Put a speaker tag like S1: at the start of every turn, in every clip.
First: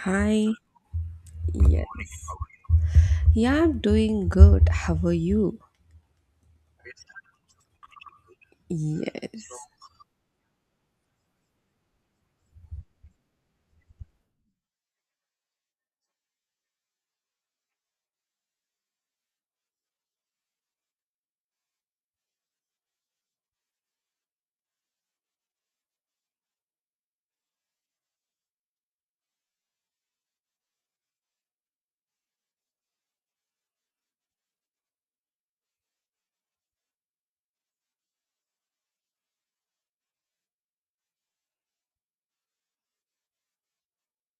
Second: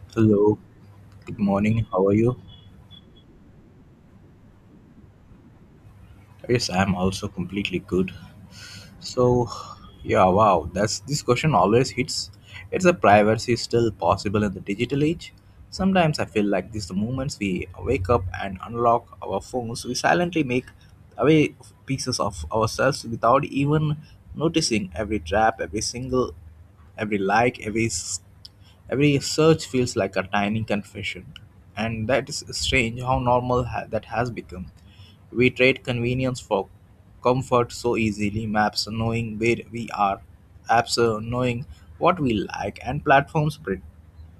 S1: Hi,
S2: Hello, good morning.
S1: yes.
S2: How are you?
S1: Yeah, I'm doing good. How are you?
S2: Yes, I'm also completely good. So,
S1: Yes.
S2: yeah, wow, that's this question always hits. It's a privacy still possible in the digital age. Sometimes I feel like these the moments we wake up and unlock our phones, we silently make away pieces of ourselves without even noticing every trap, every single, every like every s- every search feels like a tiny confession, and that is strange how that has become. We trade convenience for comfort so easily. Maps knowing where we are, apps knowing what we like, and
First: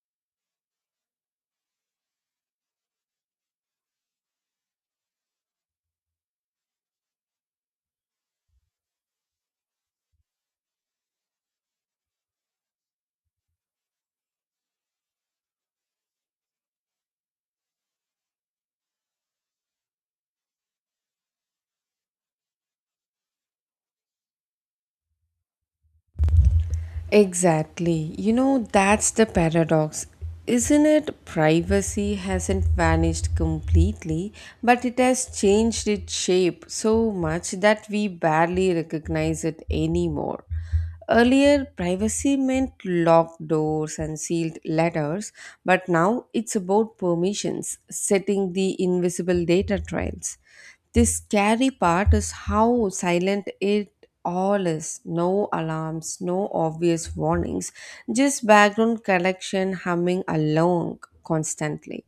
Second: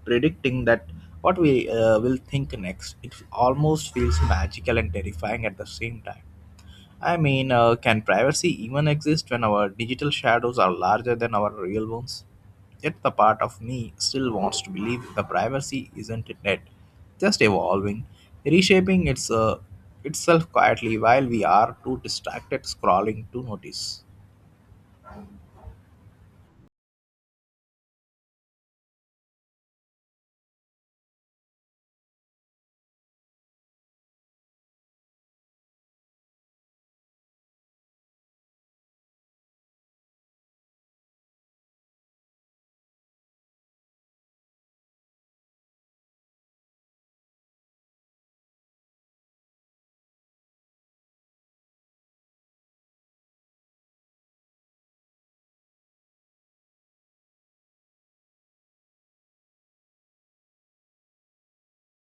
S2: predicting that what we will think next. It almost feels magical and terrifying at the same time. I mean, can privacy even exist when our digital shadows are larger than our real ones? Yet the part of me still wants to believe the privacy isn't net, just evolving, reshaping itself quietly while we are too distracted scrolling to notice.
S1: Exactly. That's the paradox. Isn't it? Privacy hasn't vanished completely, but it has changed its shape so much that we barely recognize it anymore. Earlier, privacy meant locked doors and sealed letters, but now it's about permissions, setting the invisible data trails. The scary part is how silent it all is. No alarms, no obvious warnings, just background collection humming along constantly.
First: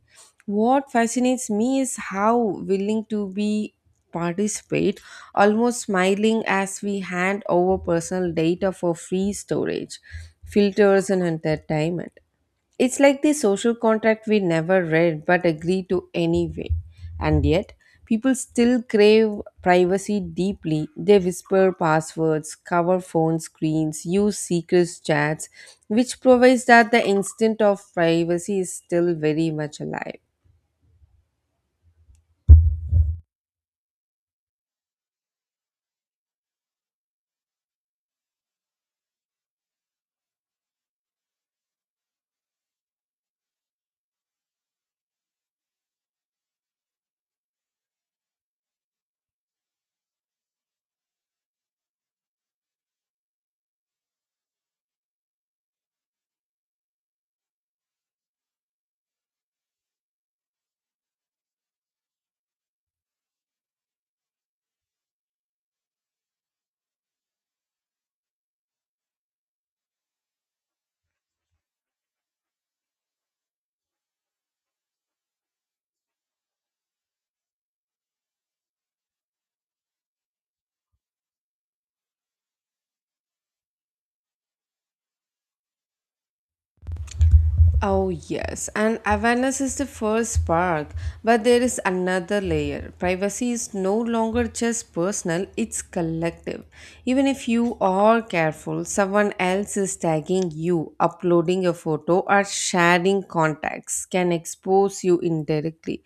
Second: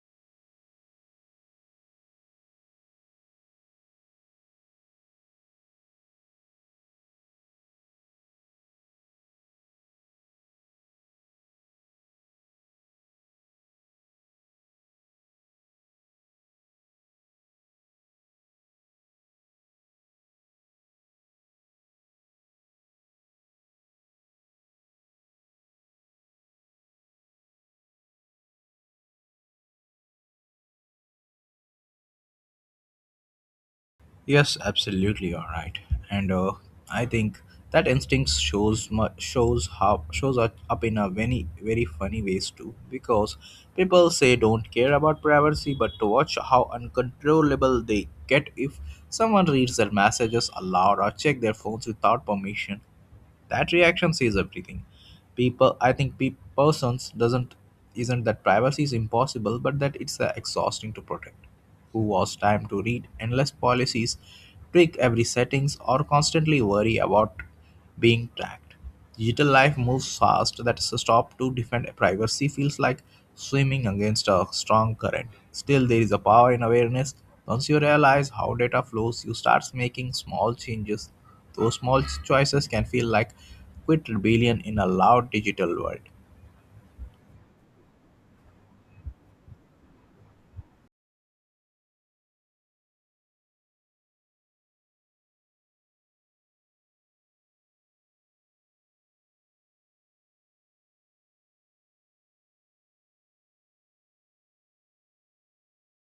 S1: What fascinates me is how willing to be participate, almost smiling as we hand over personal data for free storage, filters and entertainment. It's like the social contract we never read but agree to anyway. And yet, people still crave privacy deeply. They whisper passwords, cover phone screens, use secret chats, which provides that the instinct of privacy is still very much alive.
S2: Yes, absolutely. All right, and I think that instinct shows mu- shows how shows up in a very funny ways too, because people say don't care about privacy, but to watch how uncontrollable they get if someone reads their messages aloud or check their phones without permission. That reaction says everything. People, I think, persons doesn't isn't that privacy is impossible, but that it's exhausting to protect. Who was time to read endless policies, tweak every settings, or constantly worry about being tracked? Digital life moves fast that a stop to defend privacy feels like swimming against a strong current. Still, there is a power in awareness. Once you realize how data flows, you start making small changes. Those small choices can feel like quit rebellion in a loud digital world.
S1: Oh, yes, and awareness is the first spark, but there is another layer. Privacy is no longer just personal, it's collective. Even if you are careful, someone else is tagging you, uploading a photo, or sharing contacts can expose you indirectly.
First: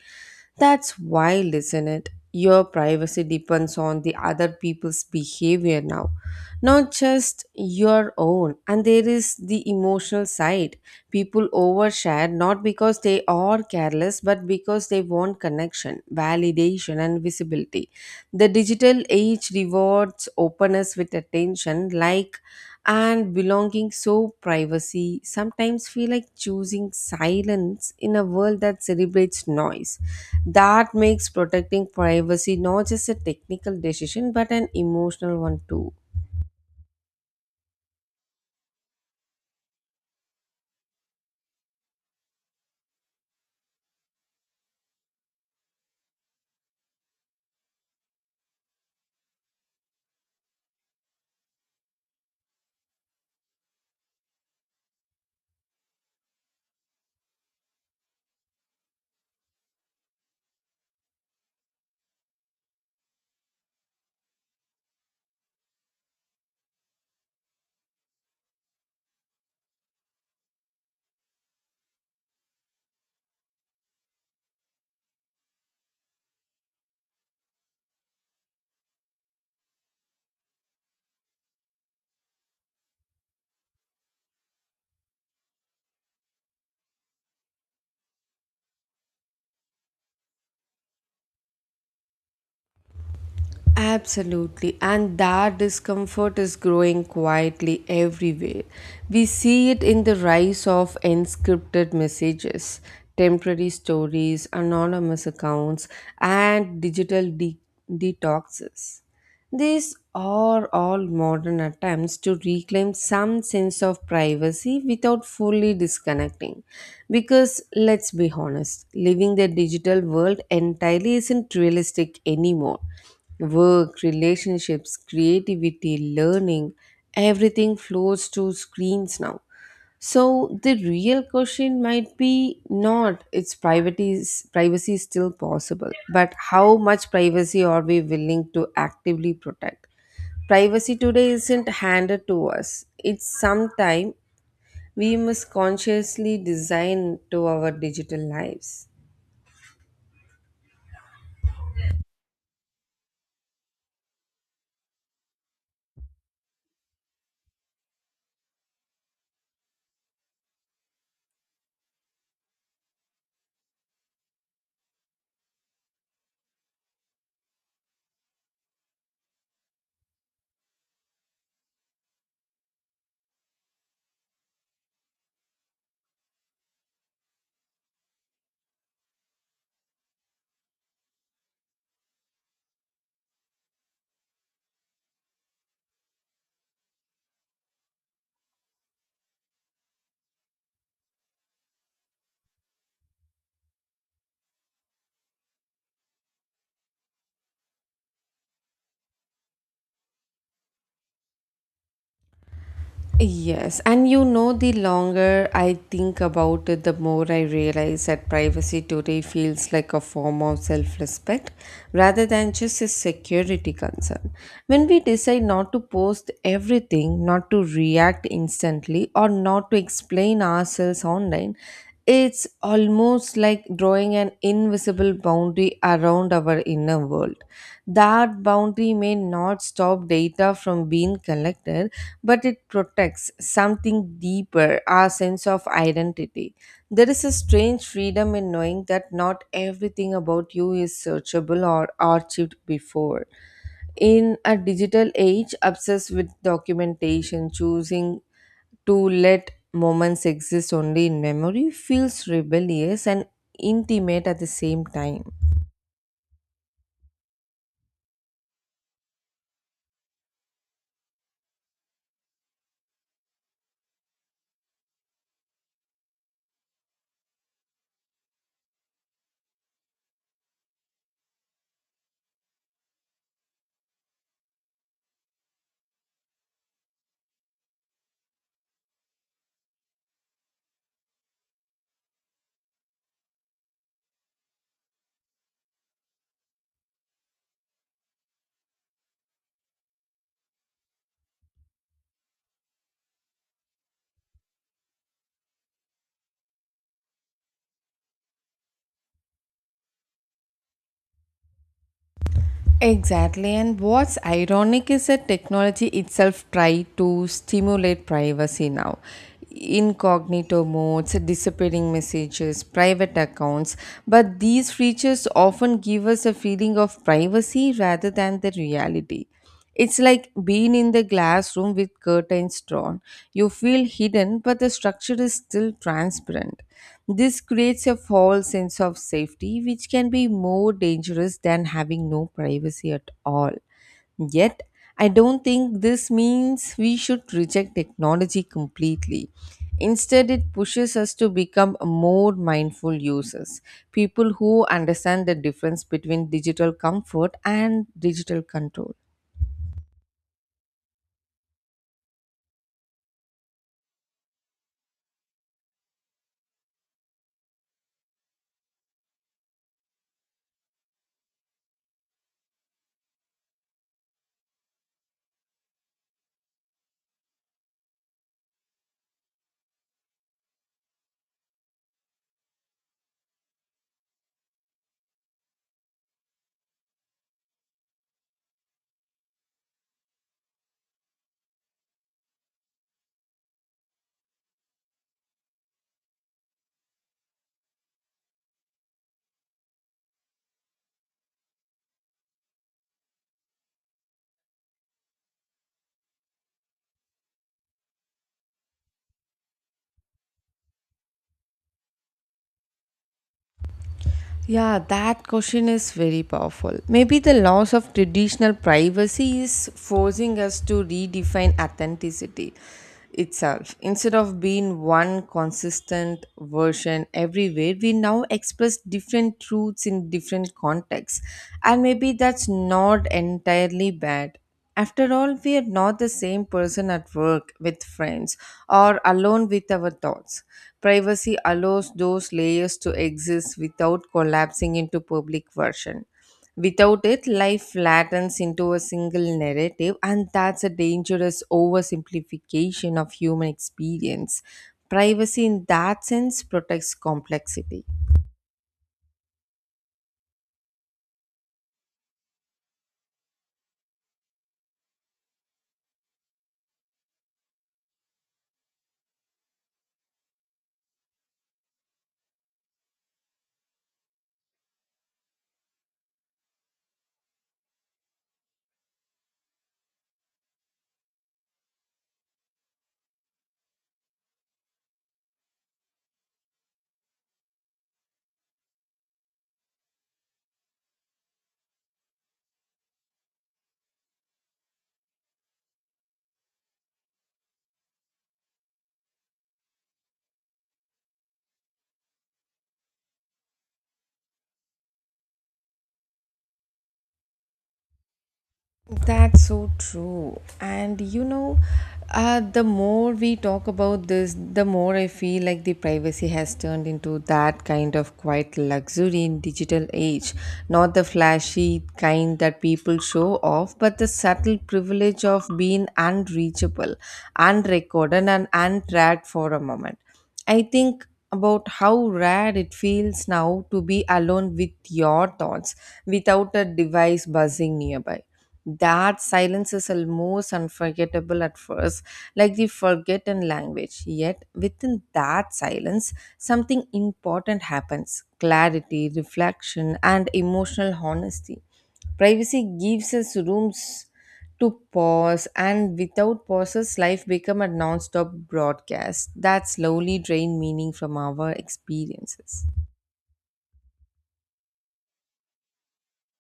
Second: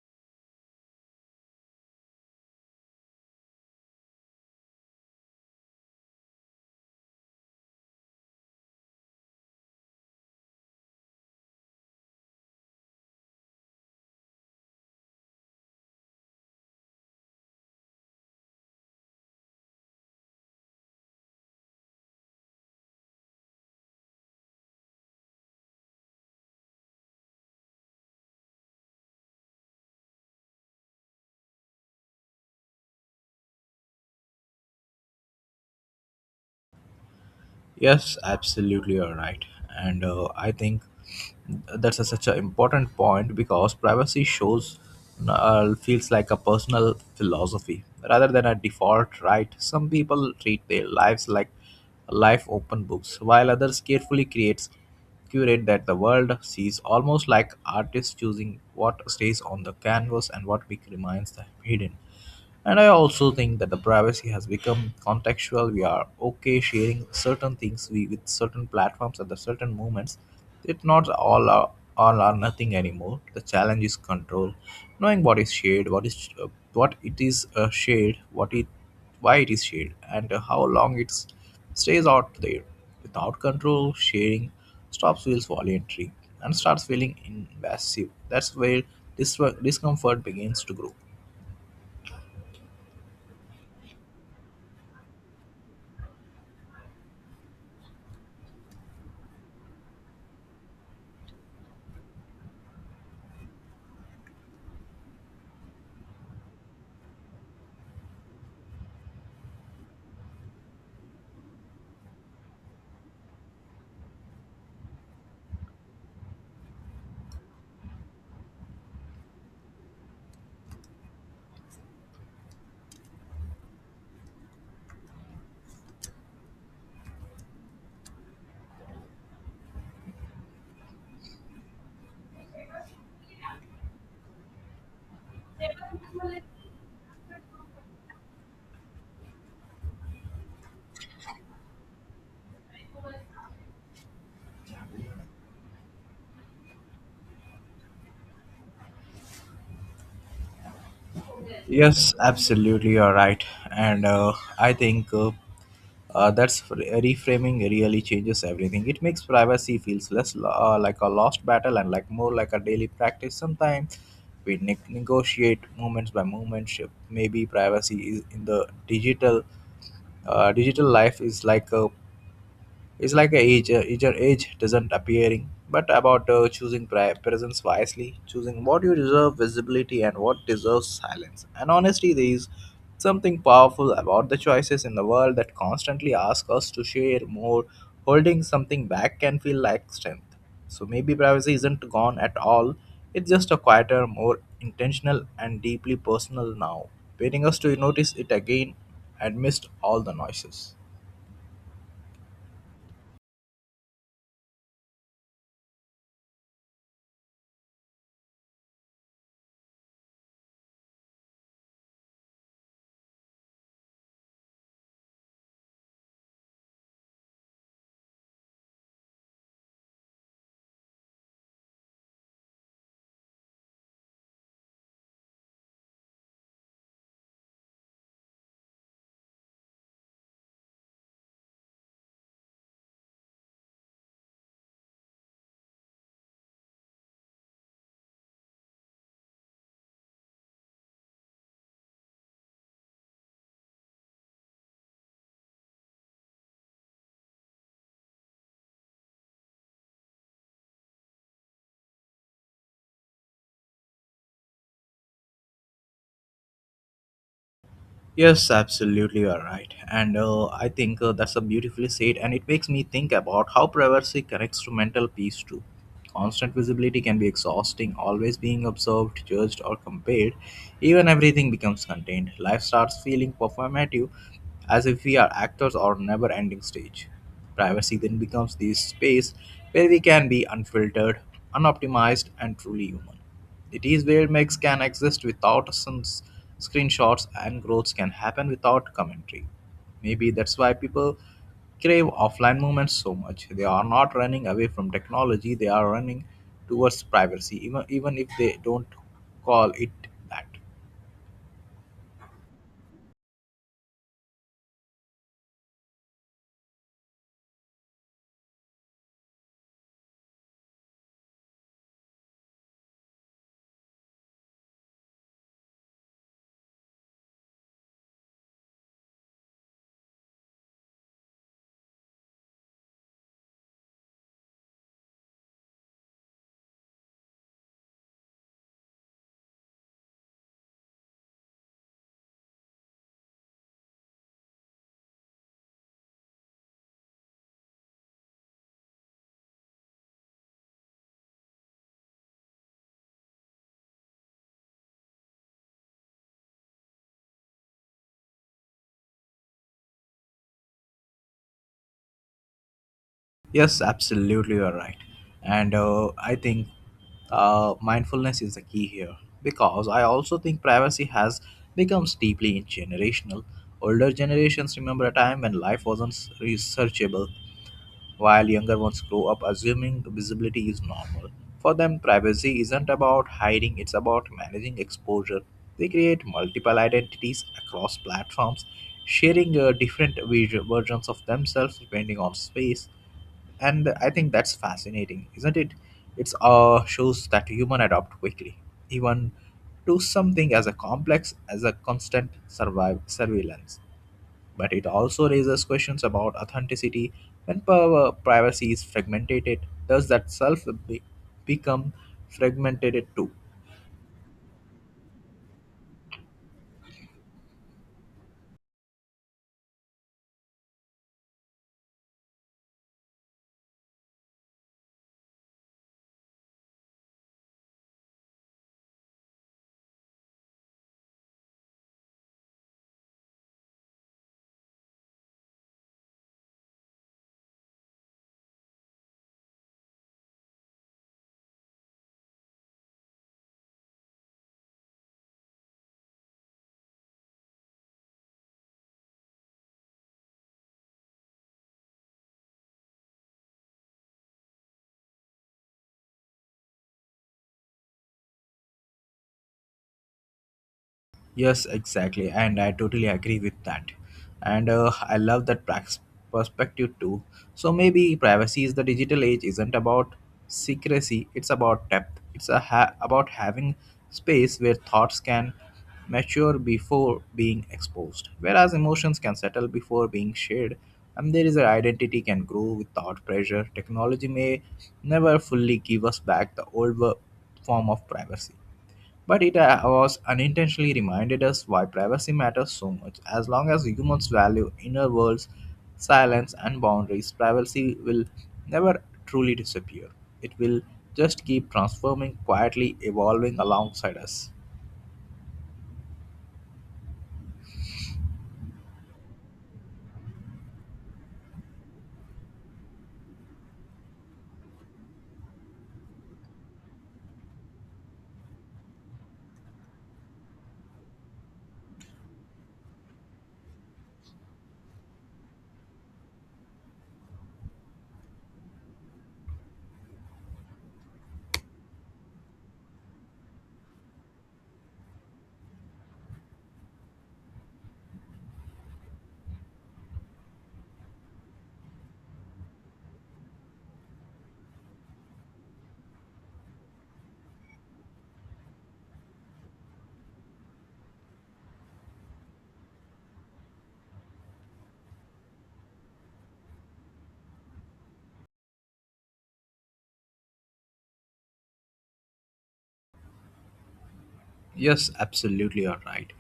S1: That's wild, isn't it? Your privacy depends on the other people's behavior now, not just your own. And there is the emotional side. People overshare not because they are careless, but because they want connection, validation, and visibility. The digital age rewards openness with attention, like and belonging, so privacy sometimes feel like choosing silence in a world that celebrates noise. That makes protecting privacy not just a technical decision but an emotional one too.
S2: Yes, absolutely, you're right. And I think that's such an important point because privacy shows feels like a personal philosophy rather than a default right. Some people treat their lives like life open books, while others carefully creates curate that the world sees, almost like artists choosing what stays on the canvas and remains the hidden. And I also think that the privacy has become contextual. We are okay sharing certain things we, with certain platforms at the certain moments. It not all are, all are nothing anymore. The challenge is control, knowing what is shared, what is what it is shared, what it why it is shared, and how long it stays out there. Without control, sharing stops feels voluntary and starts feeling invasive. That's where discomfort begins to grow.
S1: Absolutely, and that discomfort is growing quietly everywhere. We see it in the rise of encrypted messages, temporary stories, anonymous accounts, and detoxes. These are all modern attempts to reclaim some sense of privacy without fully disconnecting. Because let's be honest, living the digital world entirely isn't realistic anymore. Work, relationships, creativity, learning, everything flows to screens now. So the real question might be not its privacy is still possible, but how much privacy are we willing to actively protect? Privacy today isn't handed to us. It's sometime we must consciously design to our digital lives.
S2: Yes, absolutely, you're right. And I think that's reframing really changes everything. It makes privacy feels like a lost battle and like more like a daily practice. Sometimes negotiate moments by moment. Maybe privacy is in the digital life is like a it's like a age, your age doesn't appearing, but about choosing presence wisely, choosing what you deserve visibility and what deserves silence. And honestly, there is something powerful about the choices in the world that constantly ask us to share more. Holding something back can feel like strength. So maybe privacy isn't gone at all. It's just a quieter, more intentional, and deeply personal now, waiting us to notice it again amidst all the noises.
S1: Yes, and the longer I think about it, the more I realize that privacy today feels like a form of self respect rather than just a security concern. When we decide not to post everything, not to react instantly, or not to explain ourselves online, it's almost like drawing an invisible boundary around our inner world. That boundary may not stop data from being collected, but it protects something deeper, our sense of identity. There is a strange freedom in knowing that not everything about you is searchable or archived before. In a digital age obsessed with documentation, choosing to let moments exist only in memory feels rebellious and intimate at the same time.
S2: Yes, absolutely, you are right. And I think that's a beautifully said, and it makes me think about how privacy connects to mental peace too. Constant visibility can be exhausting, always being observed, judged, or compared. Even everything becomes contained. Life starts feeling performative, as if we are actors or never ending stage. Privacy then becomes this space where we can be unfiltered, unoptimized, and truly human. It is where makes can exist without scenes, screenshots, and growth can happen without commentary. Maybe that's why people crave offline moments so much. They are not running away from technology, they are running towards privacy, even if they don't call it that.
S1: Exactly, and what's ironic is that technology itself try to stimulate privacy now. Incognito modes, disappearing messages, private accounts, but these features often give us a feeling of privacy rather than the reality. It's like being in the glass room with curtains drawn. You feel hidden, but the structure is still transparent. This creates a false sense of safety, which can be more dangerous than having no privacy at all. Yet, I don't think this means we should reject technology completely. Instead, it pushes us to become more mindful users, people who understand the difference between digital comfort and digital control.
S2: Yes, absolutely, you're right. And I think mindfulness is the key here because I also think privacy has becomes deeply generational. Older generations remember a time when life wasn't researchable, while younger ones grow up assuming visibility is normal. For them, privacy isn't about hiding, it's about managing exposure. They create multiple identities across platforms, sharing different versions of themselves depending on space, and I think that's fascinating, isn't it? It's shows that human adapt quickly even to something as a complex as a constant survive surveillance, but it also raises questions about authenticity. When power privacy is fragmented, does that become fragmented too?
S1: Yeah, that question is very powerful. Maybe the loss of traditional privacy is forcing us to redefine authenticity itself. Instead of being one consistent version everywhere, we now express different truths in different contexts. And maybe that's not entirely bad. After all, we are not the same person at work, with friends, or alone with our thoughts. Privacy allows those layers to exist without collapsing into public version. Without it, life flattens into a single narrative, and that's a dangerous oversimplification of human experience. Privacy, in that sense, protects complexity.
S2: Yes, exactly, and I totally agree with that. And I love that perspective too. So maybe privacy is the digital age isn't about secrecy; it's about depth. It's about having space where thoughts can mature before being exposed, whereas emotions can settle before being shared. And there is an identity can grow without pressure. Technology may never fully give us back the form of privacy, but it was unintentionally reminded us why privacy matters so much. As long as humans value inner worlds, silence, and boundaries, privacy will never truly disappear. It will just keep transforming, quietly evolving alongside us.
S1: That's so true. And the more we talk about this, the more I feel like the privacy has turned into that kind of quiet luxury in digital age. Not the flashy kind that people show off, but the subtle privilege of being unreachable, unrecorded, and untracked for a moment. I think about how rare it feels now to be alone with your thoughts without a device buzzing nearby. That silence is almost unforgettable at first, like the forgotten language. Yet, within that silence, something important happens: clarity, reflection, and emotional honesty. Privacy gives us rooms to pause, and without pauses life become a non-stop broadcast that slowly drain meaning from our experiences.
S2: Yes, absolutely, you're right.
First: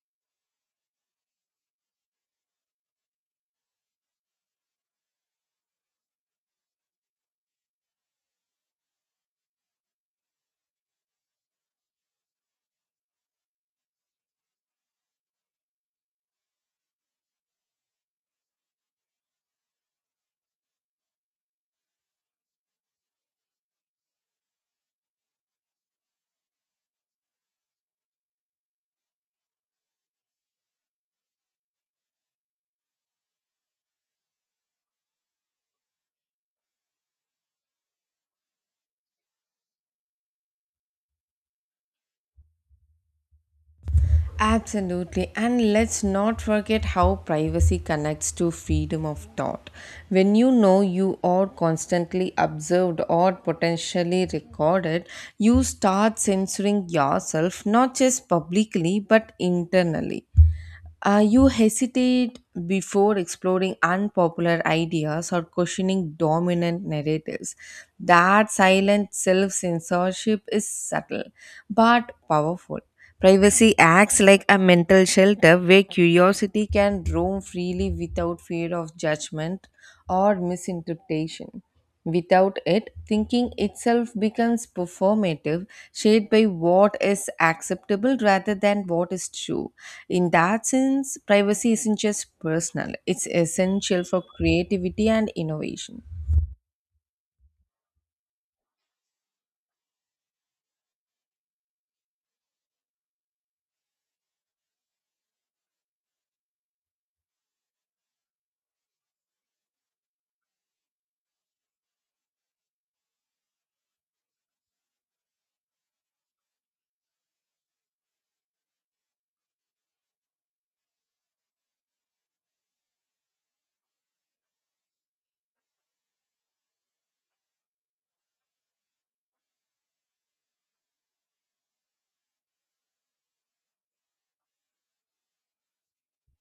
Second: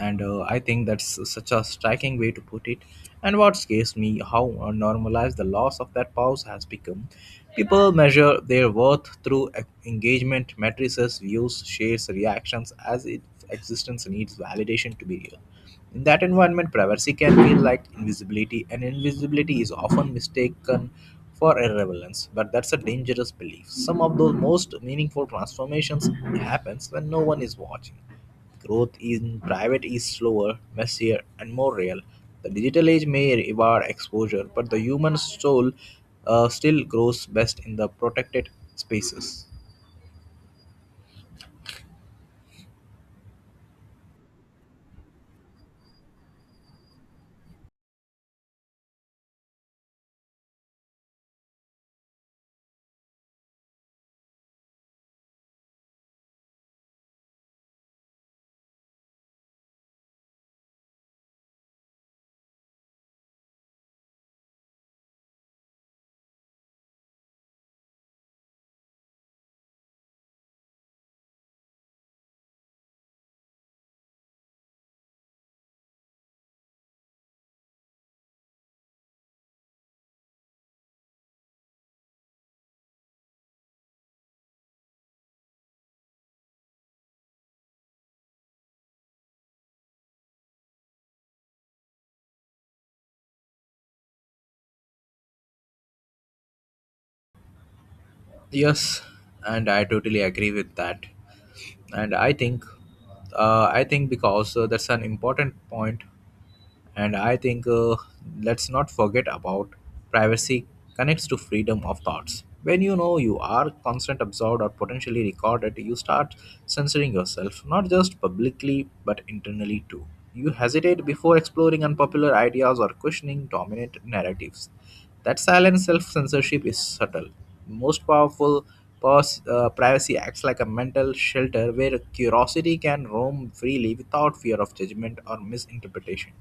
S2: And I think that's such a striking way to put it. And what scares me, how normalized the loss of that pause has become. People measure their worth through engagement, matrices, views, shares, reactions, as if existence needs validation to be real. In that environment, privacy can feel like invisibility, and invisibility is often mistaken for irrelevance, but that's a dangerous belief. Some of the most meaningful transformations happens when no one is watching. Growth in private is slower, messier, and more real. The digital age may reward exposure, but the human soul still grows best in the protected spaces.
S1: Absolutely, and let's not forget how privacy connects to freedom of thought. When you know you are constantly observed or potentially recorded, you start censoring yourself, not just publicly but internally. You hesitate before exploring unpopular ideas or questioning dominant narratives. That silent self censorship is subtle but powerful. Privacy acts like a mental shelter where curiosity can roam freely without fear of judgment or misinterpretation. Without it, thinking itself becomes performative, shaped by what is acceptable rather than what is true. In that sense, privacy isn't just personal, it's essential for creativity and innovation.
S2: Yes, and I totally agree with that. And I think I think because that's an important point. And I think let's not forget about privacy connects to freedom of thoughts. When you know you are constant observed or potentially recorded, you start censoring yourself not just publicly but internally too. You hesitate before exploring unpopular ideas or questioning dominant narratives. That silent self-censorship is subtle, most powerful. Privacy acts like a mental shelter where curiosity can roam freely without fear of judgment or misinterpretation.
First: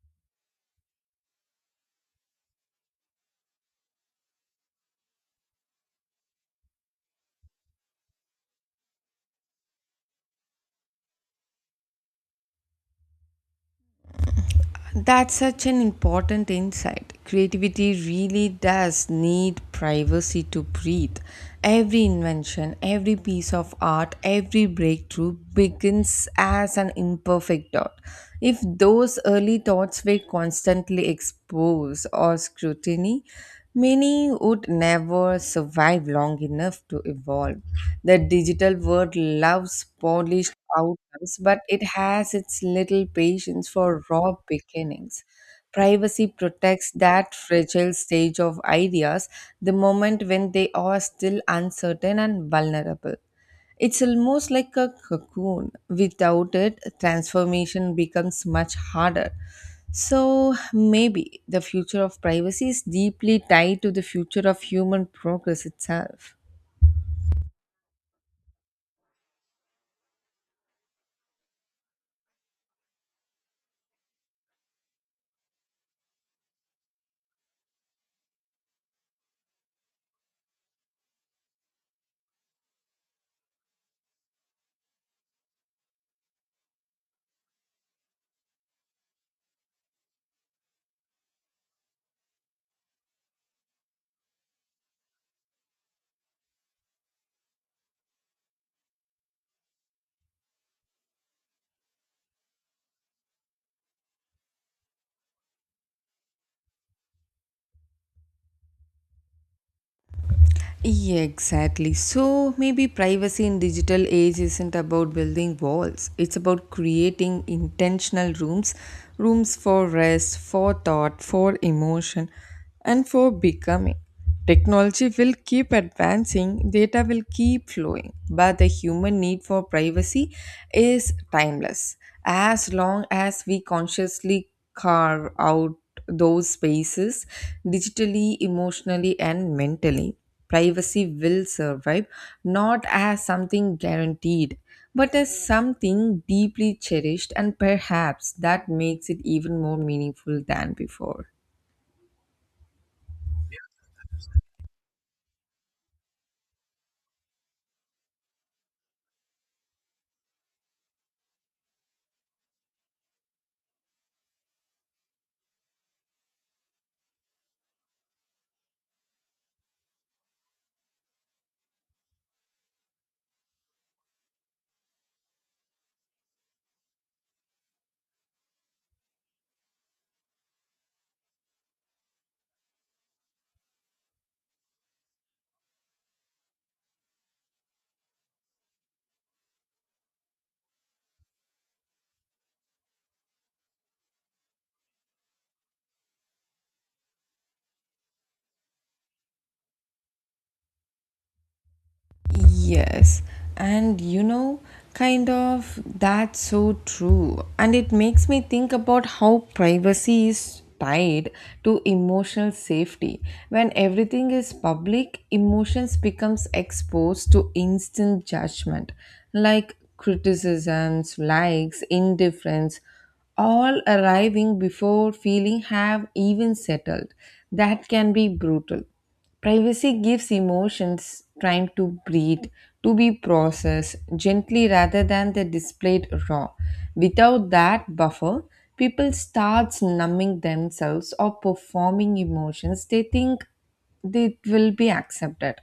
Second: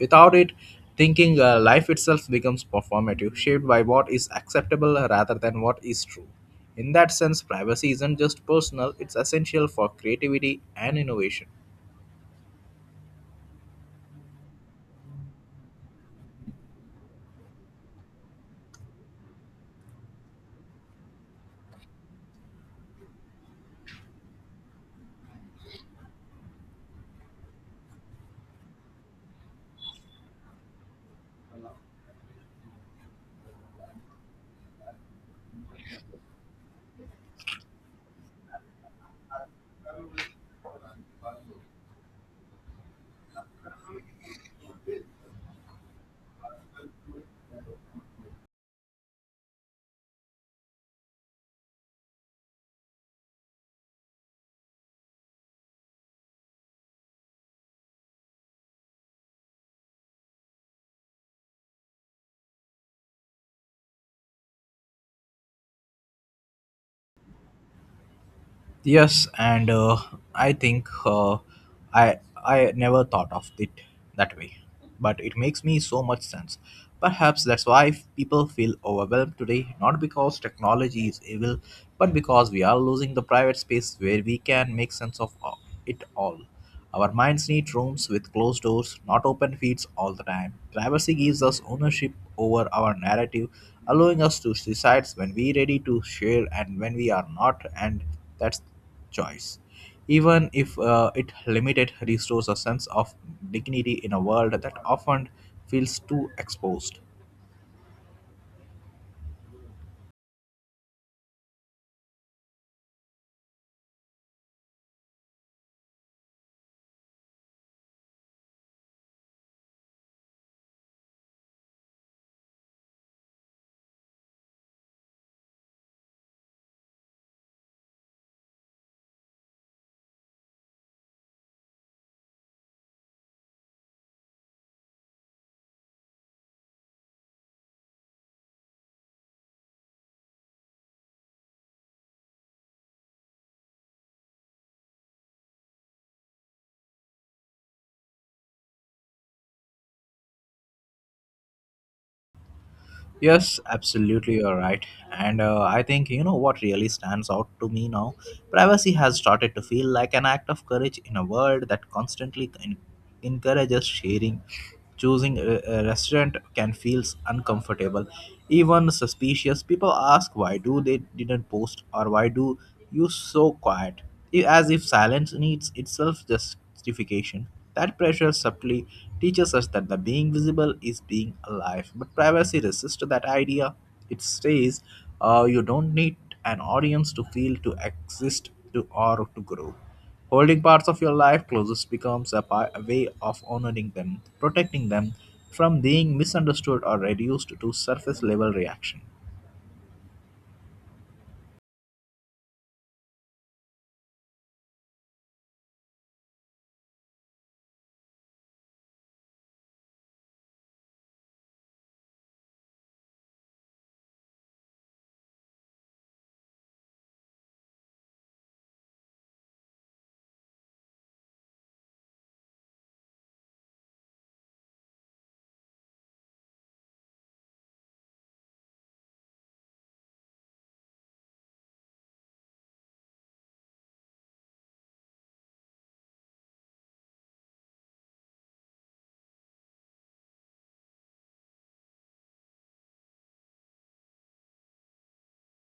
S2: Without it, thinking life itself becomes performative, shaped by what is acceptable rather than what is true. In that sense, privacy isn't just personal, it's essential for creativity and innovation.
S1: That's such an important insight. Creativity really does need privacy to breathe. Every invention, every piece of art, every breakthrough begins as an imperfect thought. If those early thoughts were constantly exposed or scrutiny, many would never survive long enough to evolve. The digital world loves polished outcomes, but it has its little patience for raw beginnings. Privacy protects that fragile stage of ideas, the moment when they are still uncertain and vulnerable. It's almost like a cocoon. Without it, transformation becomes much harder. So maybe the future of privacy is deeply tied to the future of human progress itself.
S2: Yes, and I think I never thought of it that way, but it makes me so much sense. Perhaps that's why people feel overwhelmed today, not because technology is evil, but because we are losing the private space where we can make sense of it all. Our minds need rooms with closed doors, not open feeds all the time. Privacy gives us ownership over our narrative, allowing us to decide when we're ready to share and when we are not, and that's choice. Even if it limited restores a sense of dignity in a world that often feels too exposed.
S1: Yeah, exactly. So maybe privacy in digital age isn't about building walls. It's about creating intentional rooms, rooms for rest, for thought, for emotion, and for becoming. Technology will keep advancing, data will keep flowing, but the human need for privacy is timeless. As long as we consciously carve out those spaces, digitally, emotionally, and mentally, privacy will survive, not as something guaranteed but as something deeply cherished, and perhaps that makes it even more meaningful than before.
S2: Yes, absolutely, you're right. And I think you know what really stands out to me now? Privacy has started to feel like an act of courage in a world that constantly encourages sharing. Choosing a restaurant can feel uncomfortable, even suspicious. People ask why do they didn't post or why do you so quiet, as if silence needs itself justification. That pressure subtly teaches us that the being visible is being alive, but privacy resists that idea. It says you don't need an audience to feel, to exist, to or to grow. Holding parts of your life closest becomes a way of honoring them, protecting them from being misunderstood or reduced to surface level reaction.
S1: Yes, and that's so true. And it makes me think about how privacy is tied to emotional safety. When everything is public, emotions becomes exposed to instant judgment, like criticisms, likes, indifference, all arriving before feeling have even settled. That can be brutal. Privacy gives emotions time to breathe, to be processed gently rather than they displayed raw. Without that buffer, people start numbing themselves or performing emotions they think they will be accepted.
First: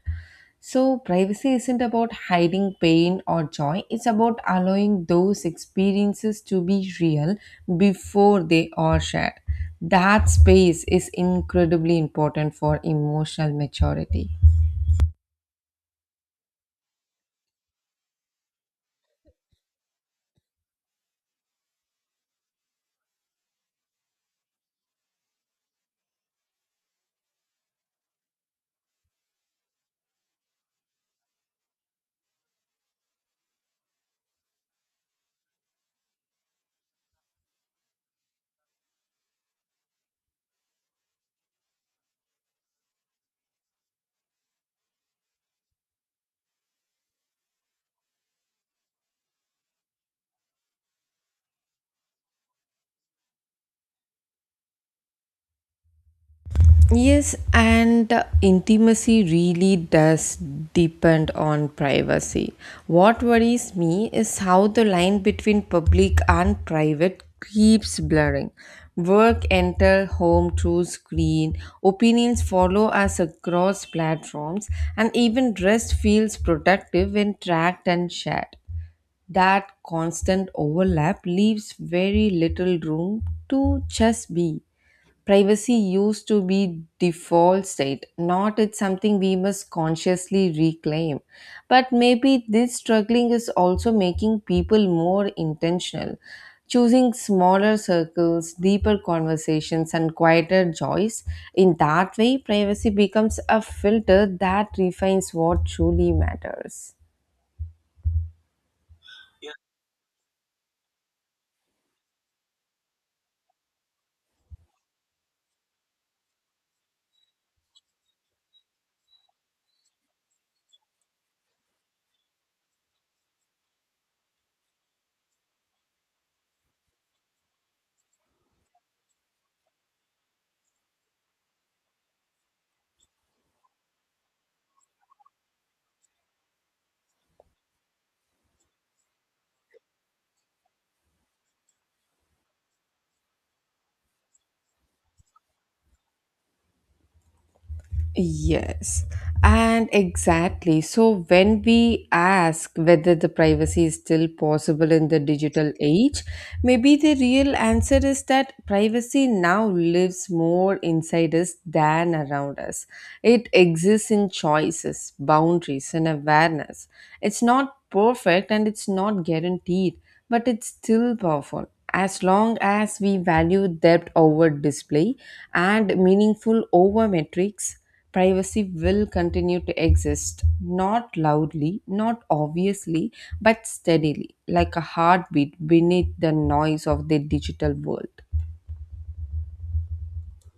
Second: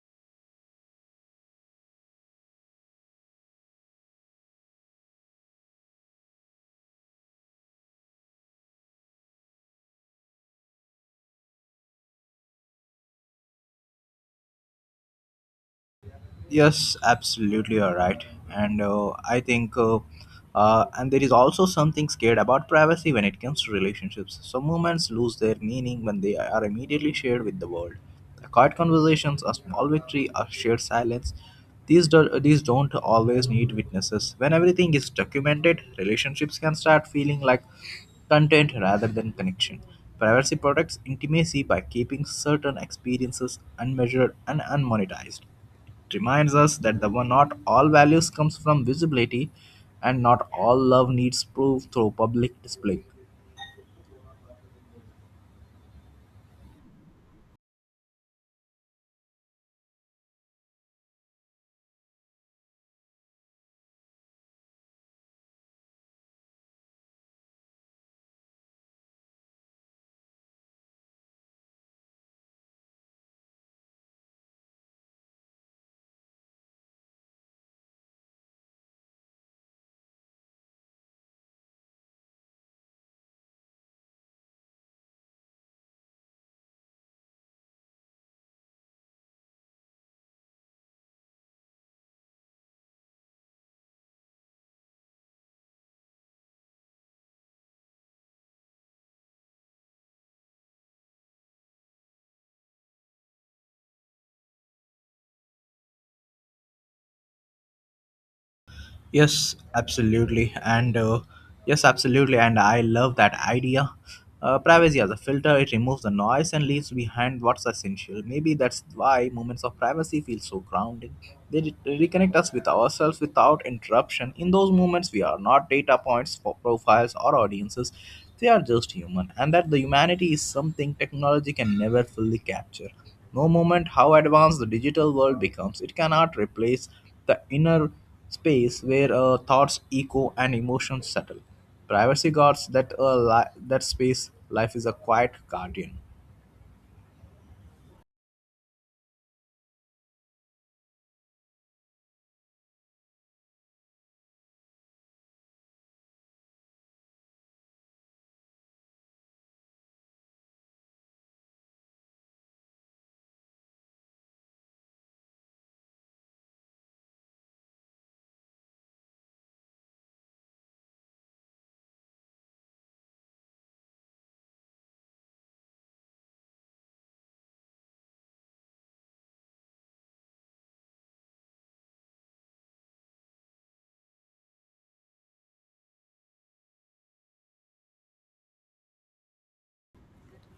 S1: So, privacy isn't about hiding pain or joy, it's about allowing those experiences to be real before they are shared. That space is incredibly important for emotional maturity.
S2: Yes, absolutely, you're right. And I think, and there is also something scared about privacy when it comes to relationships. Some moments lose their meaning when they are immediately shared with the world. Quiet conversations, a small victory, a shared silence. These don't always need witnesses. When everything is documented, relationships can start feeling like content rather than connection. Privacy protects intimacy by keeping certain experiences unmeasured and unmonetized. It reminds us that the not all values comes from visibility and not all love needs proof through public display.
S1: Yes, and intimacy really does depend on privacy. What worries me is how the line between public and private keeps blurring. Work enter home through screen, opinions follow us across platforms, and even rest feels productive when tracked and shared. That constant overlap leaves very little room to just be. Privacy used to be default state, not it's something we must consciously reclaim. But maybe this struggling is also making people more intentional, choosing smaller circles, deeper conversations, and quieter joys. In that way, privacy becomes a filter that refines what truly matters.
S2: Yes, absolutely. And I love that idea. Privacy as a filter, it removes the noise and leaves behind what's essential. Maybe that's why moments of privacy feel so grounding. They reconnect us with ourselves without interruption. In those moments, we are not data points for profiles or audiences. They are just human. And that the humanity is something technology can never fully capture. No moment, how advanced the digital world becomes, it cannot replace the inner space where thoughts echo and emotions settle. Privacy guards that that space. Life is a quiet guardian.
S1: Yes, and exactly. So, when we ask whether the privacy is still possible in the digital age, maybe the real answer is that privacy now lives more inside us than around us. It exists in choices, boundaries, and awareness. It's not perfect and it's not guaranteed, but it's still powerful. As long as we value depth over display and meaningful over metrics, privacy will continue to exist, not loudly, not obviously, but steadily, like a heartbeat beneath the noise of the digital world.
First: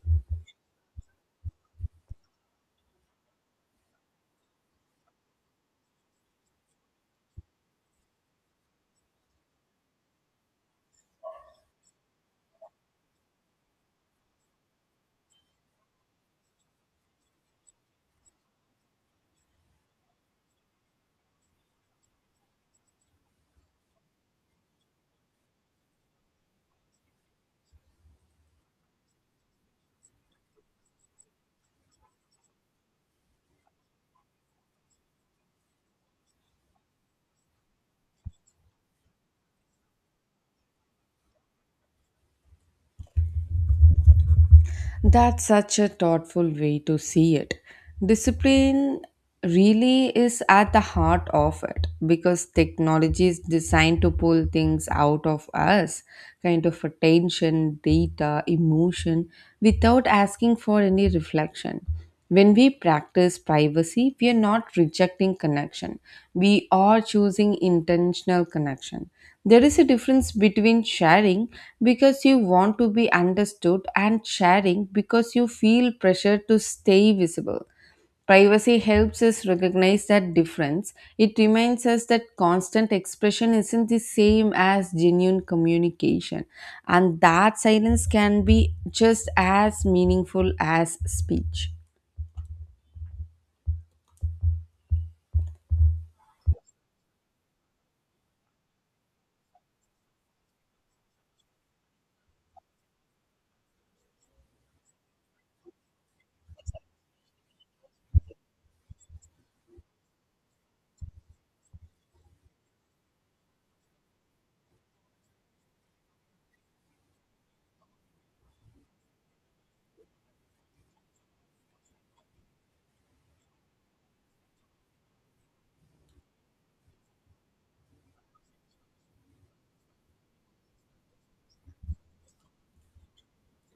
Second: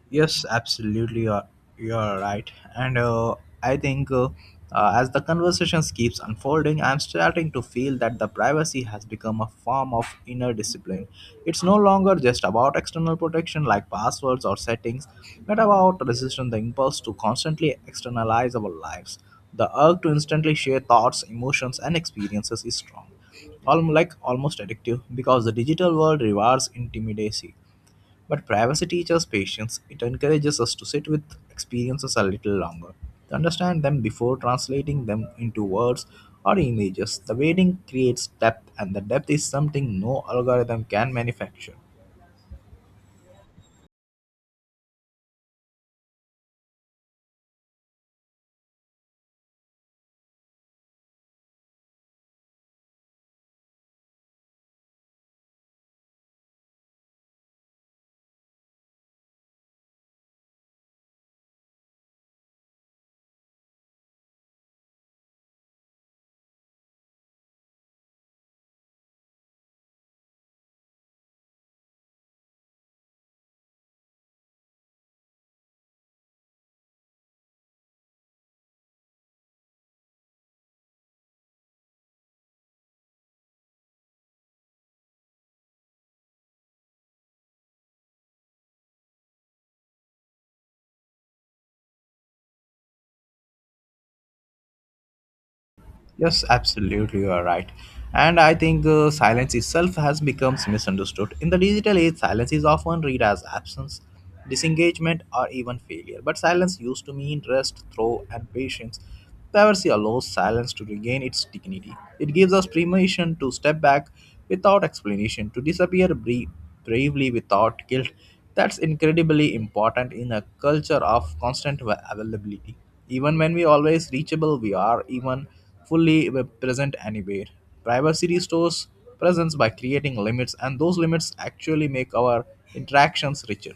S2: Yes, absolutely. You're right. And I think as the conversation keeps unfolding, I'm starting to feel that the privacy has become a form of inner discipline. It's no longer just about external protection like passwords or settings, but about resisting the impulse to constantly externalize our lives. The urge to instantly share thoughts, emotions, and experiences is strong, almost like almost addictive, because the digital world rewards intimacy but privacy teaches patience. It encourages us to sit with experiences a little longer, to understand them before translating them into words or images. The waiting creates depth, and the depth is something no algorithm can manufacture.
S1: That's such a thoughtful way to see it. Discipline really is at the heart of it because technology is designed to pull things out of us, attention, data, emotion, without asking for any reflection. When we practice privacy, we are not rejecting connection. We are choosing intentional connection. There is a difference between sharing because you want to be understood and sharing because you feel pressure to stay visible. Privacy helps us recognize that difference. It reminds us that constant expression isn't the same as genuine communication, and that silence can be just as meaningful as speech.
S2: Yes, absolutely, you are right. And I think silence itself has become misunderstood. In the digital age, silence is often read as absence, disengagement, or even failure. But silence used to mean rest, throw, and patience. Privacy allows silence to regain its dignity. It gives us permission to step back without explanation, to disappear bravely without guilt. That's incredibly important in a culture of constant availability, even when we always reachable we are even fully present anywhere, privacy restores presence by creating limits, and those limits actually make our interactions richer.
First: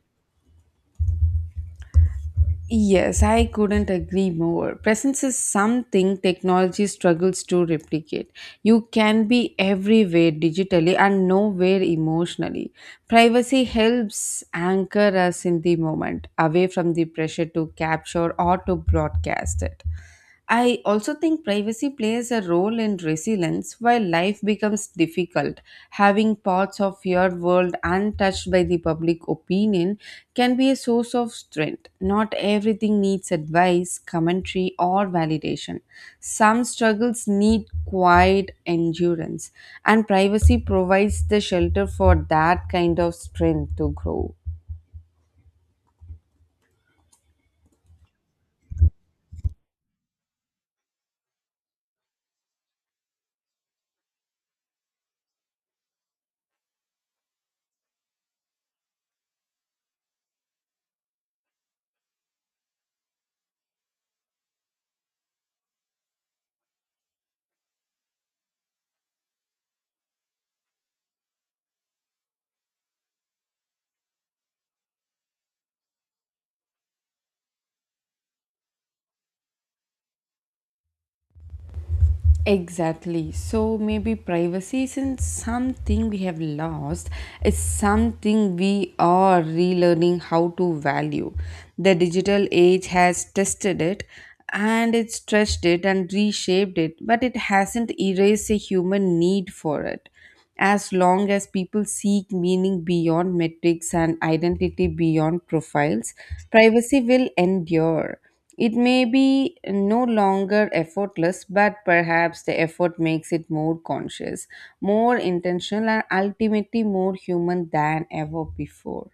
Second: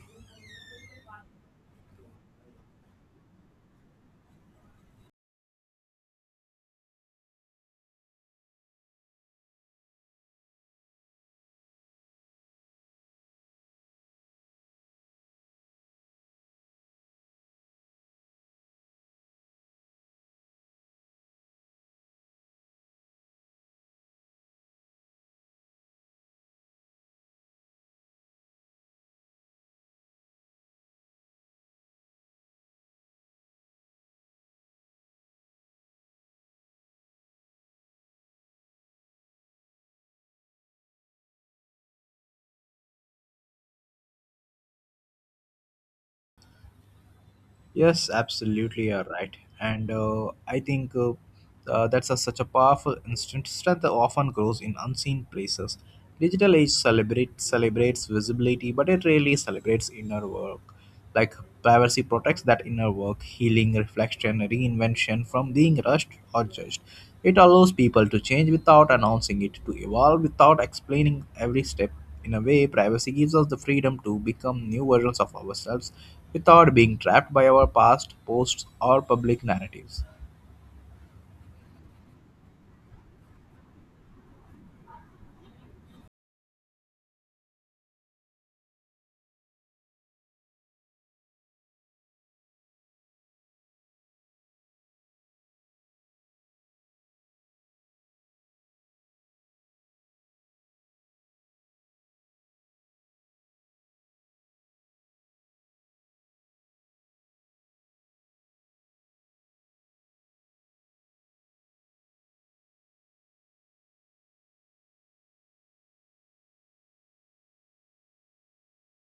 S1: Yes, I couldn't agree more. Presence is something technology struggles to replicate. You can be everywhere digitally and nowhere emotionally. Privacy helps anchor us in the moment, away from the pressure to capture or to broadcast it. I also think privacy plays a role in resilience while life becomes difficult. Having parts of your world untouched by the public opinion can be a source of strength. Not everything needs advice, commentary, or validation. Some struggles need quiet endurance, and privacy provides the shelter for that kind of strength to grow.
S2: Yes, absolutely, you're right. And I think that's such a powerful instinct. Strength that often grows in unseen places. Digital age celebrates visibility, but it rarely celebrates inner work. Like privacy protects that inner work, healing, reflection, reinvention from being rushed or judged. It allows people to change without announcing it, to evolve without explaining every step. In a way, privacy gives us the freedom to become new versions of ourselves without being trapped by our past, posts, or public narratives.
S1: Exactly. So maybe privacy isn't something we have lost, it's something we are relearning how to value. The digital age has tested it and it stretched it and reshaped it, but it hasn't erased a human need for it. As long as people seek meaning beyond metrics and identity beyond profiles, privacy will endure. It may be no longer effortless, but perhaps the effort makes it more conscious, more intentional, and ultimately more human than ever before.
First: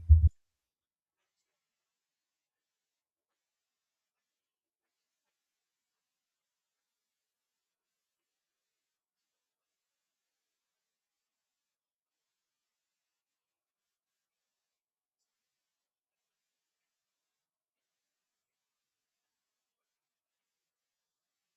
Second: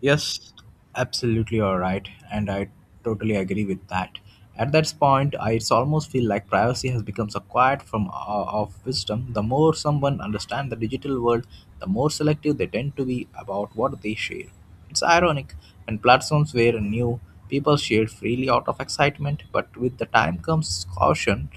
S2: Yes, absolutely, you're right, and I totally agree with that. At that point, I it's almost feel like privacy has become a quiet from of wisdom. The more someone understands the digital world, the more selective they tend to be about what they share. It's ironic, when platforms were new, people shared freely out of excitement, but with the time comes caution.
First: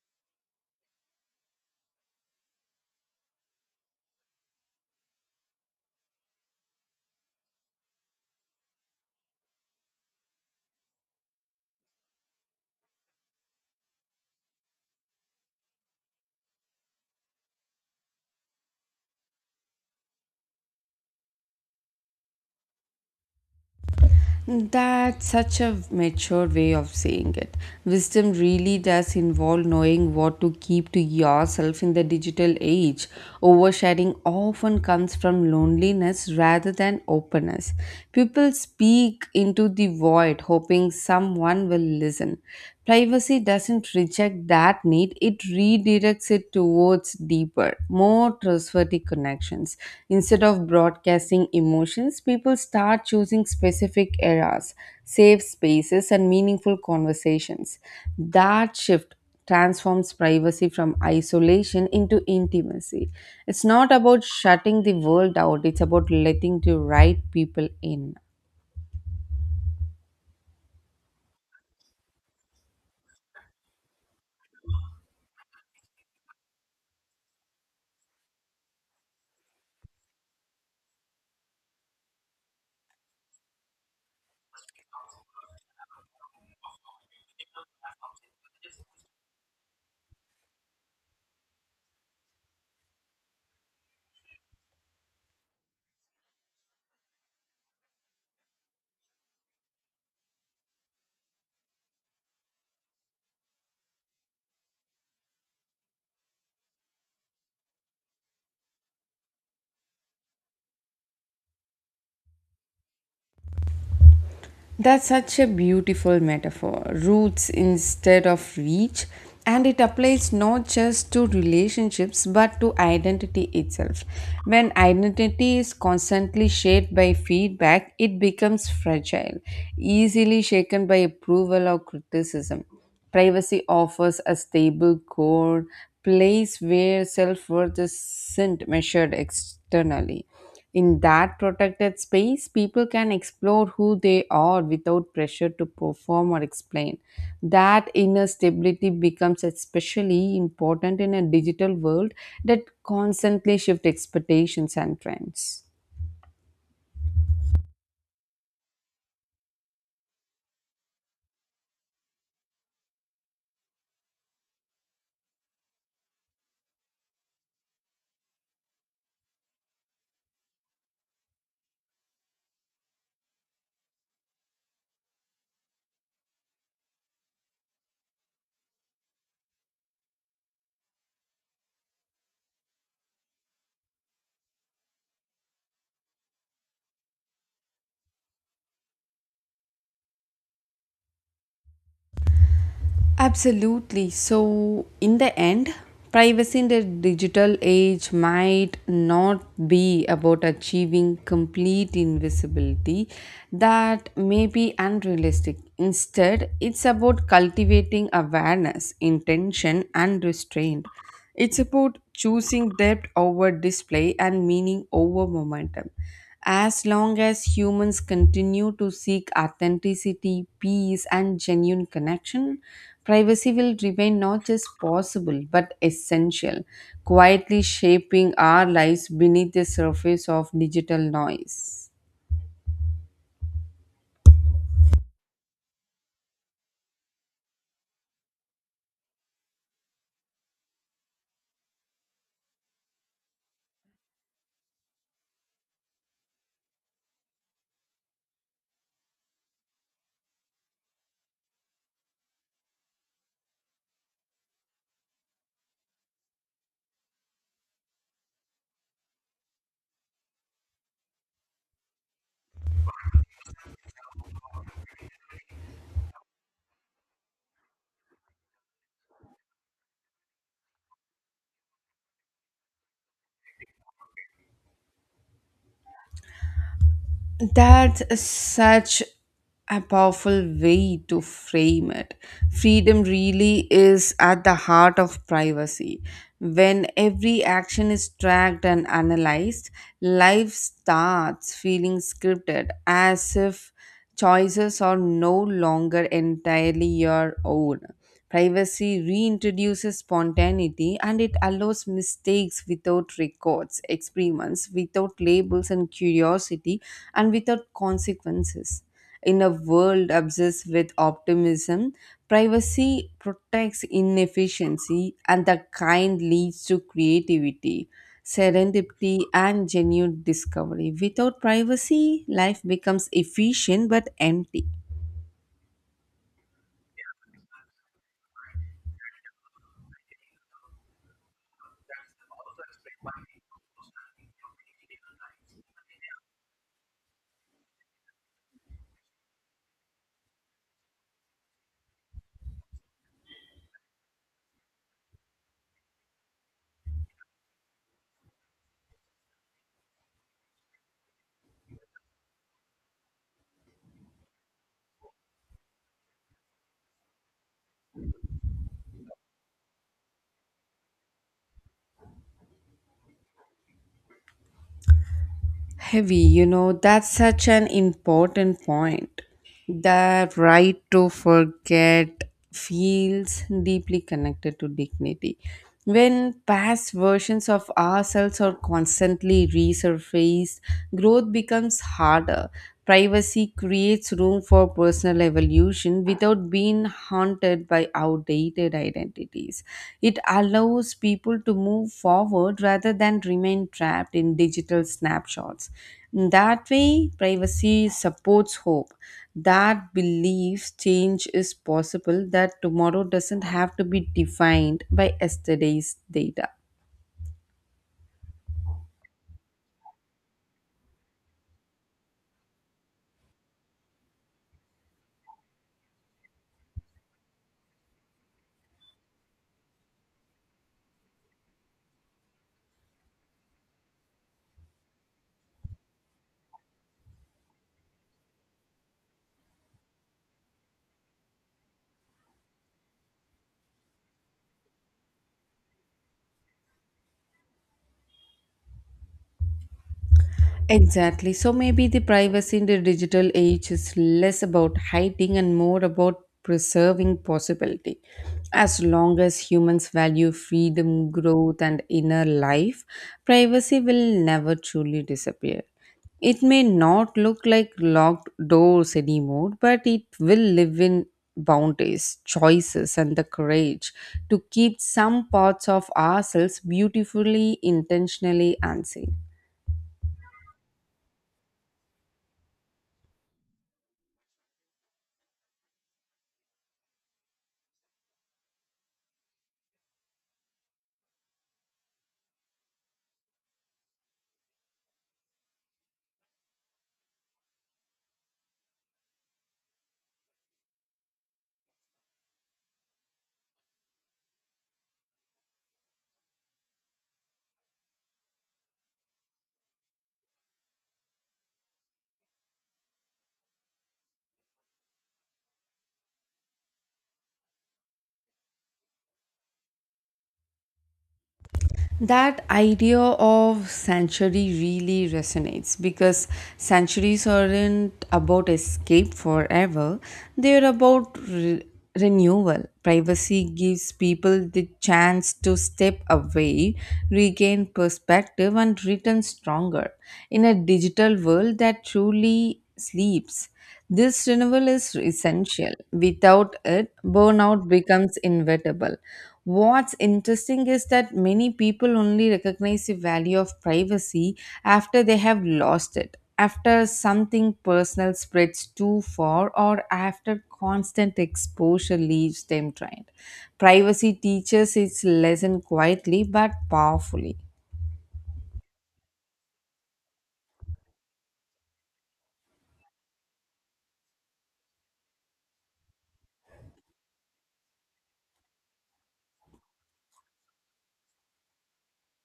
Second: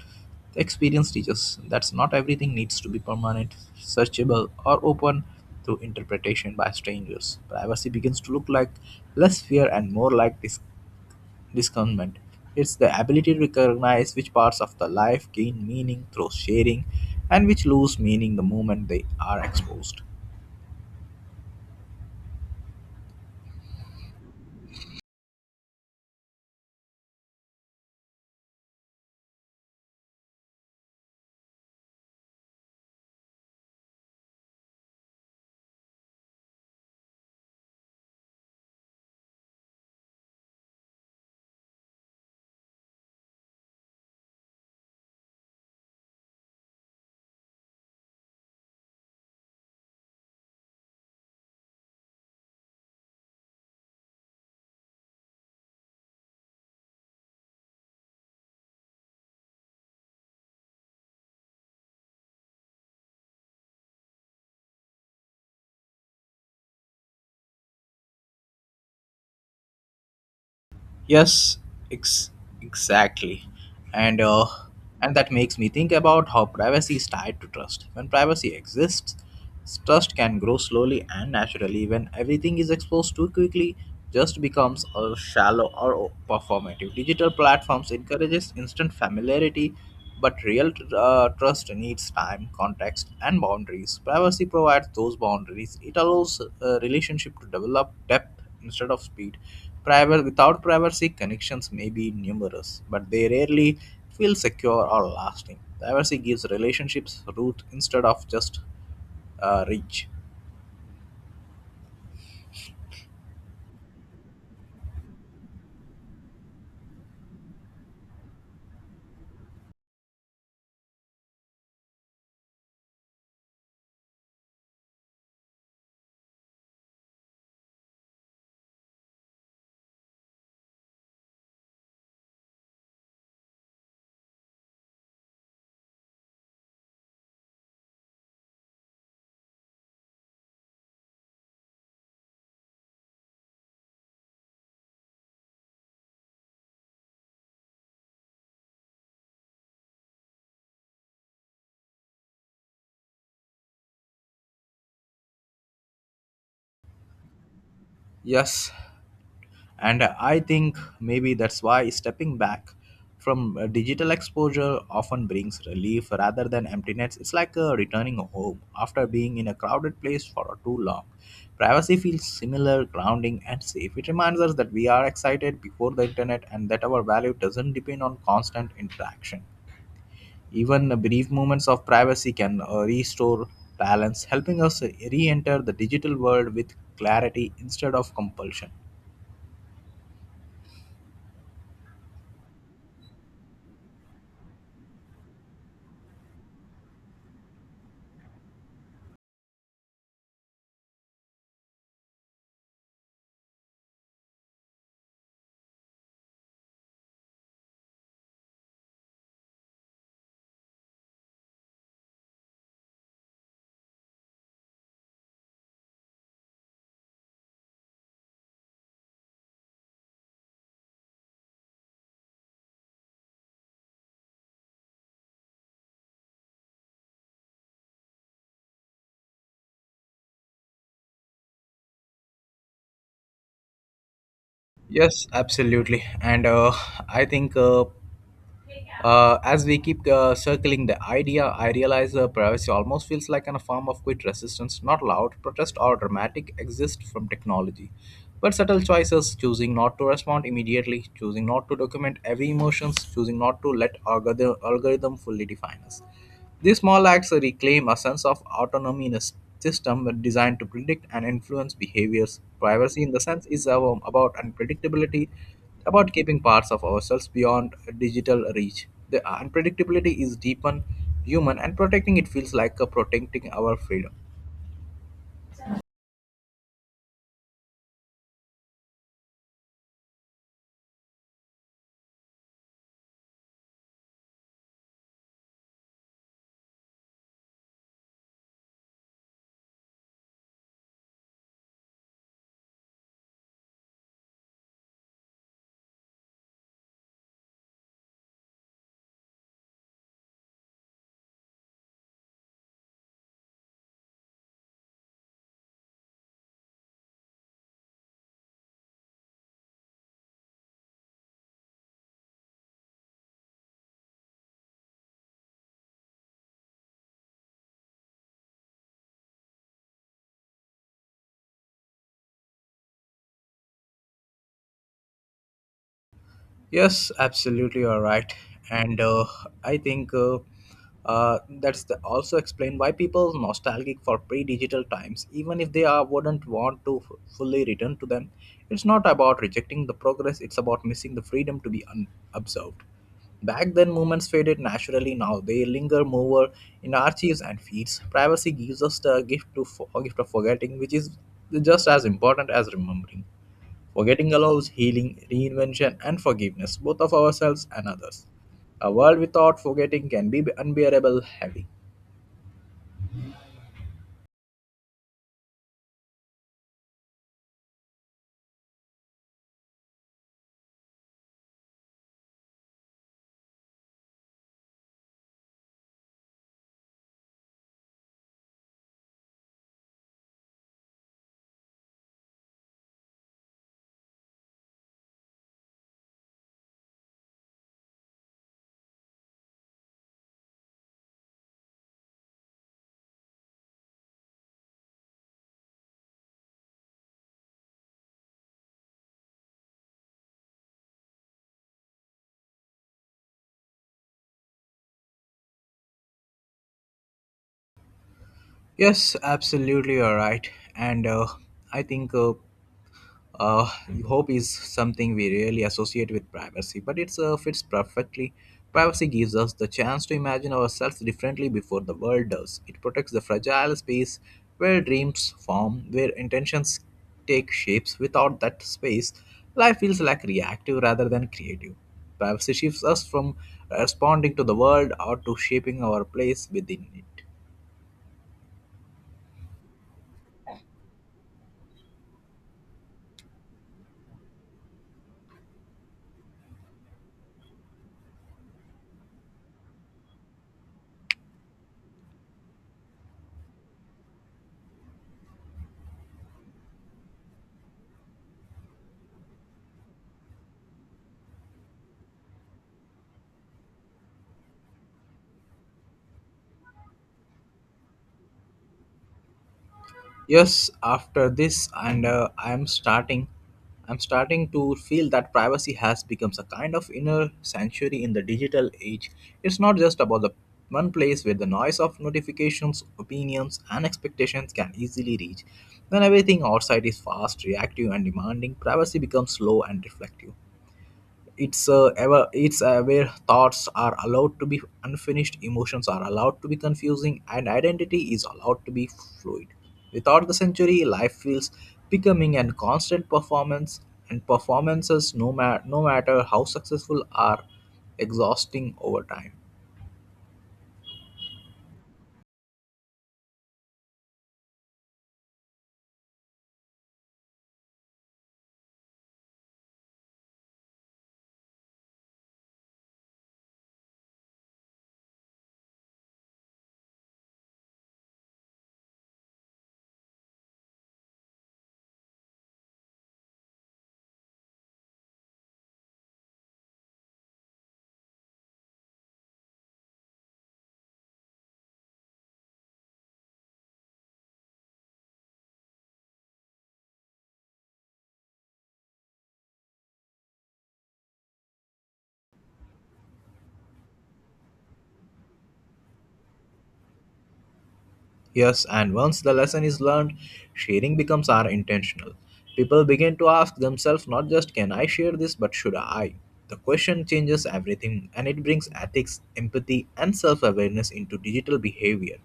S2: Experience teaches that not everything needs to be permanent, searchable, or open to interpretation by strangers. Privacy begins to look like less fear and more like discernment. It's the ability to recognize which parts of the life gain meaning through sharing and which lose meaning the moment they are exposed.
S1: That's such a mature way of saying it. Wisdom really does involve knowing what to keep to yourself in the digital age. Oversharing often comes from loneliness rather than openness. People speak into the void, hoping someone will listen. Privacy doesn't reject that need, it redirects it towards deeper, more trustworthy connections. Instead of broadcasting emotions, people start choosing specific eras, safe spaces, and meaningful conversations. That shift transforms privacy from isolation into intimacy. It's not about shutting the world out, it's about letting the right people in.
S2: Yes, ex- exactly. And and that makes me think about how privacy is tied to trust. When privacy exists, trust can grow slowly and naturally. When everything is exposed too quickly, just becomes a shallow or performative. Digital platforms encourages instant familiarity, but real trust needs time, context, and boundaries. Privacy provides those boundaries. It allows a relationship to develop depth instead of speed. Privacy, without privacy, connections may be numerous, but they rarely feel secure or lasting. Privacy gives relationships root instead of just reach.
S1: That's such a beautiful metaphor. Roots instead of reach. And it applies not just to relationships but to identity itself. When identity is constantly shaped by feedback, it becomes fragile, easily shaken by approval or criticism. Privacy offers a stable core, place where self worth isn't measured externally. In that protected space, people can explore who they are without pressure to perform or explain. That inner stability becomes especially important in a digital world that constantly shifts expectations and trends.
S2: Yes, and I think maybe that's why stepping back from digital exposure often brings relief rather than emptiness. It's like returning home after being in a crowded place for too long. Privacy feels similar, grounding, and safe. It reminds us that we are excited before the internet and that our value doesn't depend on constant interaction. Even brief moments of privacy can restore balance, helping us re enter the digital world with clarity instead of compulsion.
S1: Absolutely. So, in the end, privacy in the digital age might not be about achieving complete invisibility, that may be unrealistic. Instead, it's about cultivating awareness, intention, and restraint. It's about choosing depth over display and meaning over momentum. As long as humans continue to seek authenticity, peace, and genuine connection, privacy will remain not just possible but essential, quietly shaping our lives beneath the surface of digital noise.
S2: Yes, absolutely. And I think as we keep circling the idea, I realize privacy almost feels like a form of quiet resistance, not loud protest or dramatic exist from technology. But subtle choices, choosing not to respond immediately, choosing not to document every emotions, choosing not to let algorithm fully define us. These small acts reclaim a sense of autonomy in a system designed to predict and influence behaviors. Privacy, in the sense, is about unpredictability, about keeping parts of ourselves beyond digital reach. The unpredictability is deepened human, and protecting it feels like protecting our freedom.
S1: That's such a powerful way to frame it. Freedom really is at the heart of privacy. When every action is tracked and analyzed, life starts feeling scripted as if choices are no longer entirely your own. Privacy reintroduces spontaneity and it allows mistakes without records, experiments without labels and curiosity, and without consequences. In a world obsessed with optimism, privacy protects inefficiency, and the kind leads to creativity, serendipity, and genuine discovery. Without privacy, life becomes efficient but empty.
S2: Yes, absolutely, you're right, and I think that's also explain why people nostalgic for pre-digital times, even if they are wouldn't want to fully return to them. It's not about rejecting the progress; it's about missing the freedom to be unobserved. Back then, moments faded naturally. Now they linger more in archives and feeds. Privacy gives us the gift of forgetting, which is just as important as remembering. Forgetting allows healing, reinvention, and forgiveness, both of ourselves and others. A world without forgetting can be unbearable heavy.
S1: Heavy, you know, that's such an important point. The right to forget feels deeply connected to dignity. When past versions of ourselves are constantly resurfaced, growth becomes harder. Privacy creates room for personal evolution without being haunted by outdated identities. It allows people to move forward rather than remain trapped in digital snapshots. In that way, privacy supports hope that beliefs change is possible, that tomorrow doesn't have to be defined by yesterday's data.
S2: Yes, absolutely, you're right. And I think Uh, hope is something we rarely associate with privacy, but it fits perfectly. Privacy gives us the chance to imagine ourselves differently before the world does. It protects the fragile space where dreams form, where intentions take shapes. Without that space, life feels like reactive rather than creative. Privacy shifts us from responding to the world or to shaping our place within it.
S1: Exactly. So maybe the privacy in the digital age is less about hiding and more about preserving possibility. As long as humans value freedom, growth, and inner life, privacy will never truly disappear. It may not look like locked doors anymore, but it will live in boundaries, choices, and the courage to keep some parts of ourselves beautifully, intentionally, unseen.
S2: Yes, after this and I'm starting to feel that privacy has become a kind of inner sanctuary in the digital age. It's not just about the one place where the noise of notifications, opinions, and expectations can easily reach. When everything outside is fast, reactive, and demanding, privacy becomes slow and reflective. It's ever it's where thoughts are allowed to be unfinished, emotions are allowed to be confusing, and identity is allowed to be fluid. Without the century, life feels becoming a constant performance, and performances, no matter how successful, are exhausting over time.
S1: That idea of sanctuary really resonates because sanctuaries aren't about escape forever, they're about renewal. Privacy gives people the chance to step away, regain perspective, and return stronger in a digital world that truly sleeps. This renewal is essential. Without it, burnout becomes inevitable. What's interesting is that many people only recognize the value of privacy after they have lost it, after something personal spreads too far, or after constant exposure leaves them trained. Privacy teaches its lesson quietly but powerfully.
S2: Yes, and once the lesson is learned, sharing becomes our intentional. People begin to ask themselves not just, can I share this, but should I? The question changes everything, and it brings ethics, empathy, and self awareness into digital behavior.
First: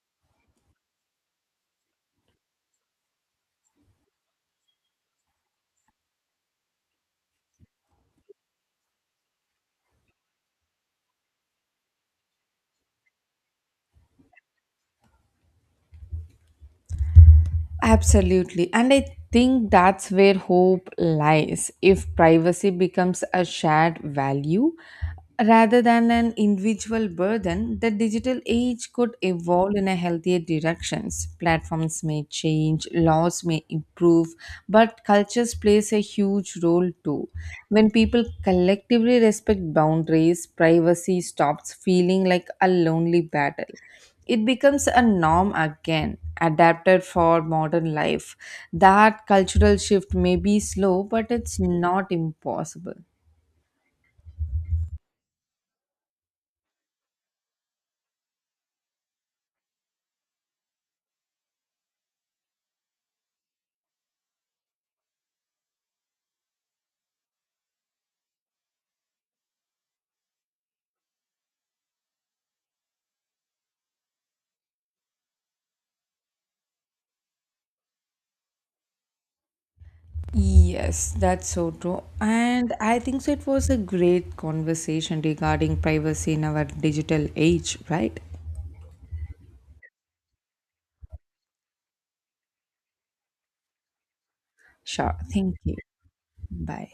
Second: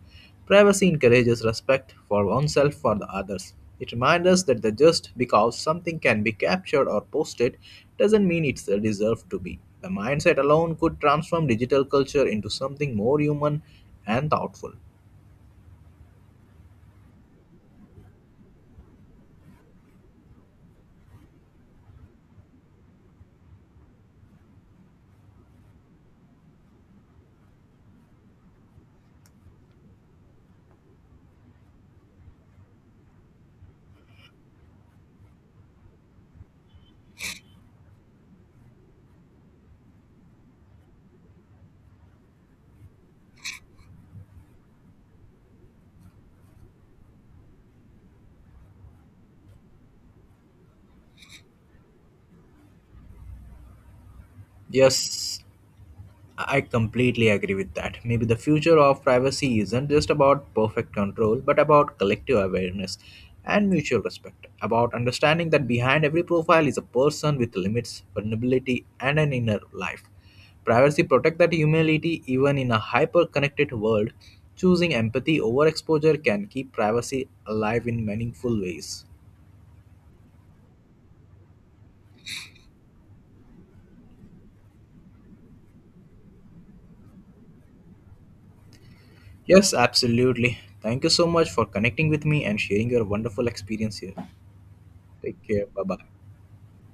S2: Privacy encourages respect for oneself for the others. It reminds us that the just because something can be captured or posted doesn't mean it's deserved to be. The mindset alone could transform digital culture into something more human and thoughtful.
S1: Absolutely. And I think that's where hope lies. If privacy becomes a shared value rather than an individual burden, the digital age could evolve in a healthier directions. Platforms may change, laws may improve, but cultures plays a huge role too. When people collectively respect boundaries, privacy stops feeling like a lonely battle, it becomes a norm again adapted for modern life. That cultural shift may be slow, but it's not impossible.
S2: Yes, I completely agree with that. Maybe the future of privacy isn't just about perfect control, but about collective awareness and mutual respect, about understanding that behind every profile is a person with limits, vulnerability, and an inner life. Privacy protects that humility even in a hyper connected world. Choosing empathy over exposure can keep privacy alive in meaningful ways.
S1: Yes, that's so true. And I think so it was a great conversation regarding privacy in our digital age, right?
S2: Yes, absolutely. Thank you so much for connecting with me and sharing your wonderful experience here.
S1: Sure.
S2: Take
S1: Thank
S2: care.
S1: you.
S2: Bye bye.
S1: Bye.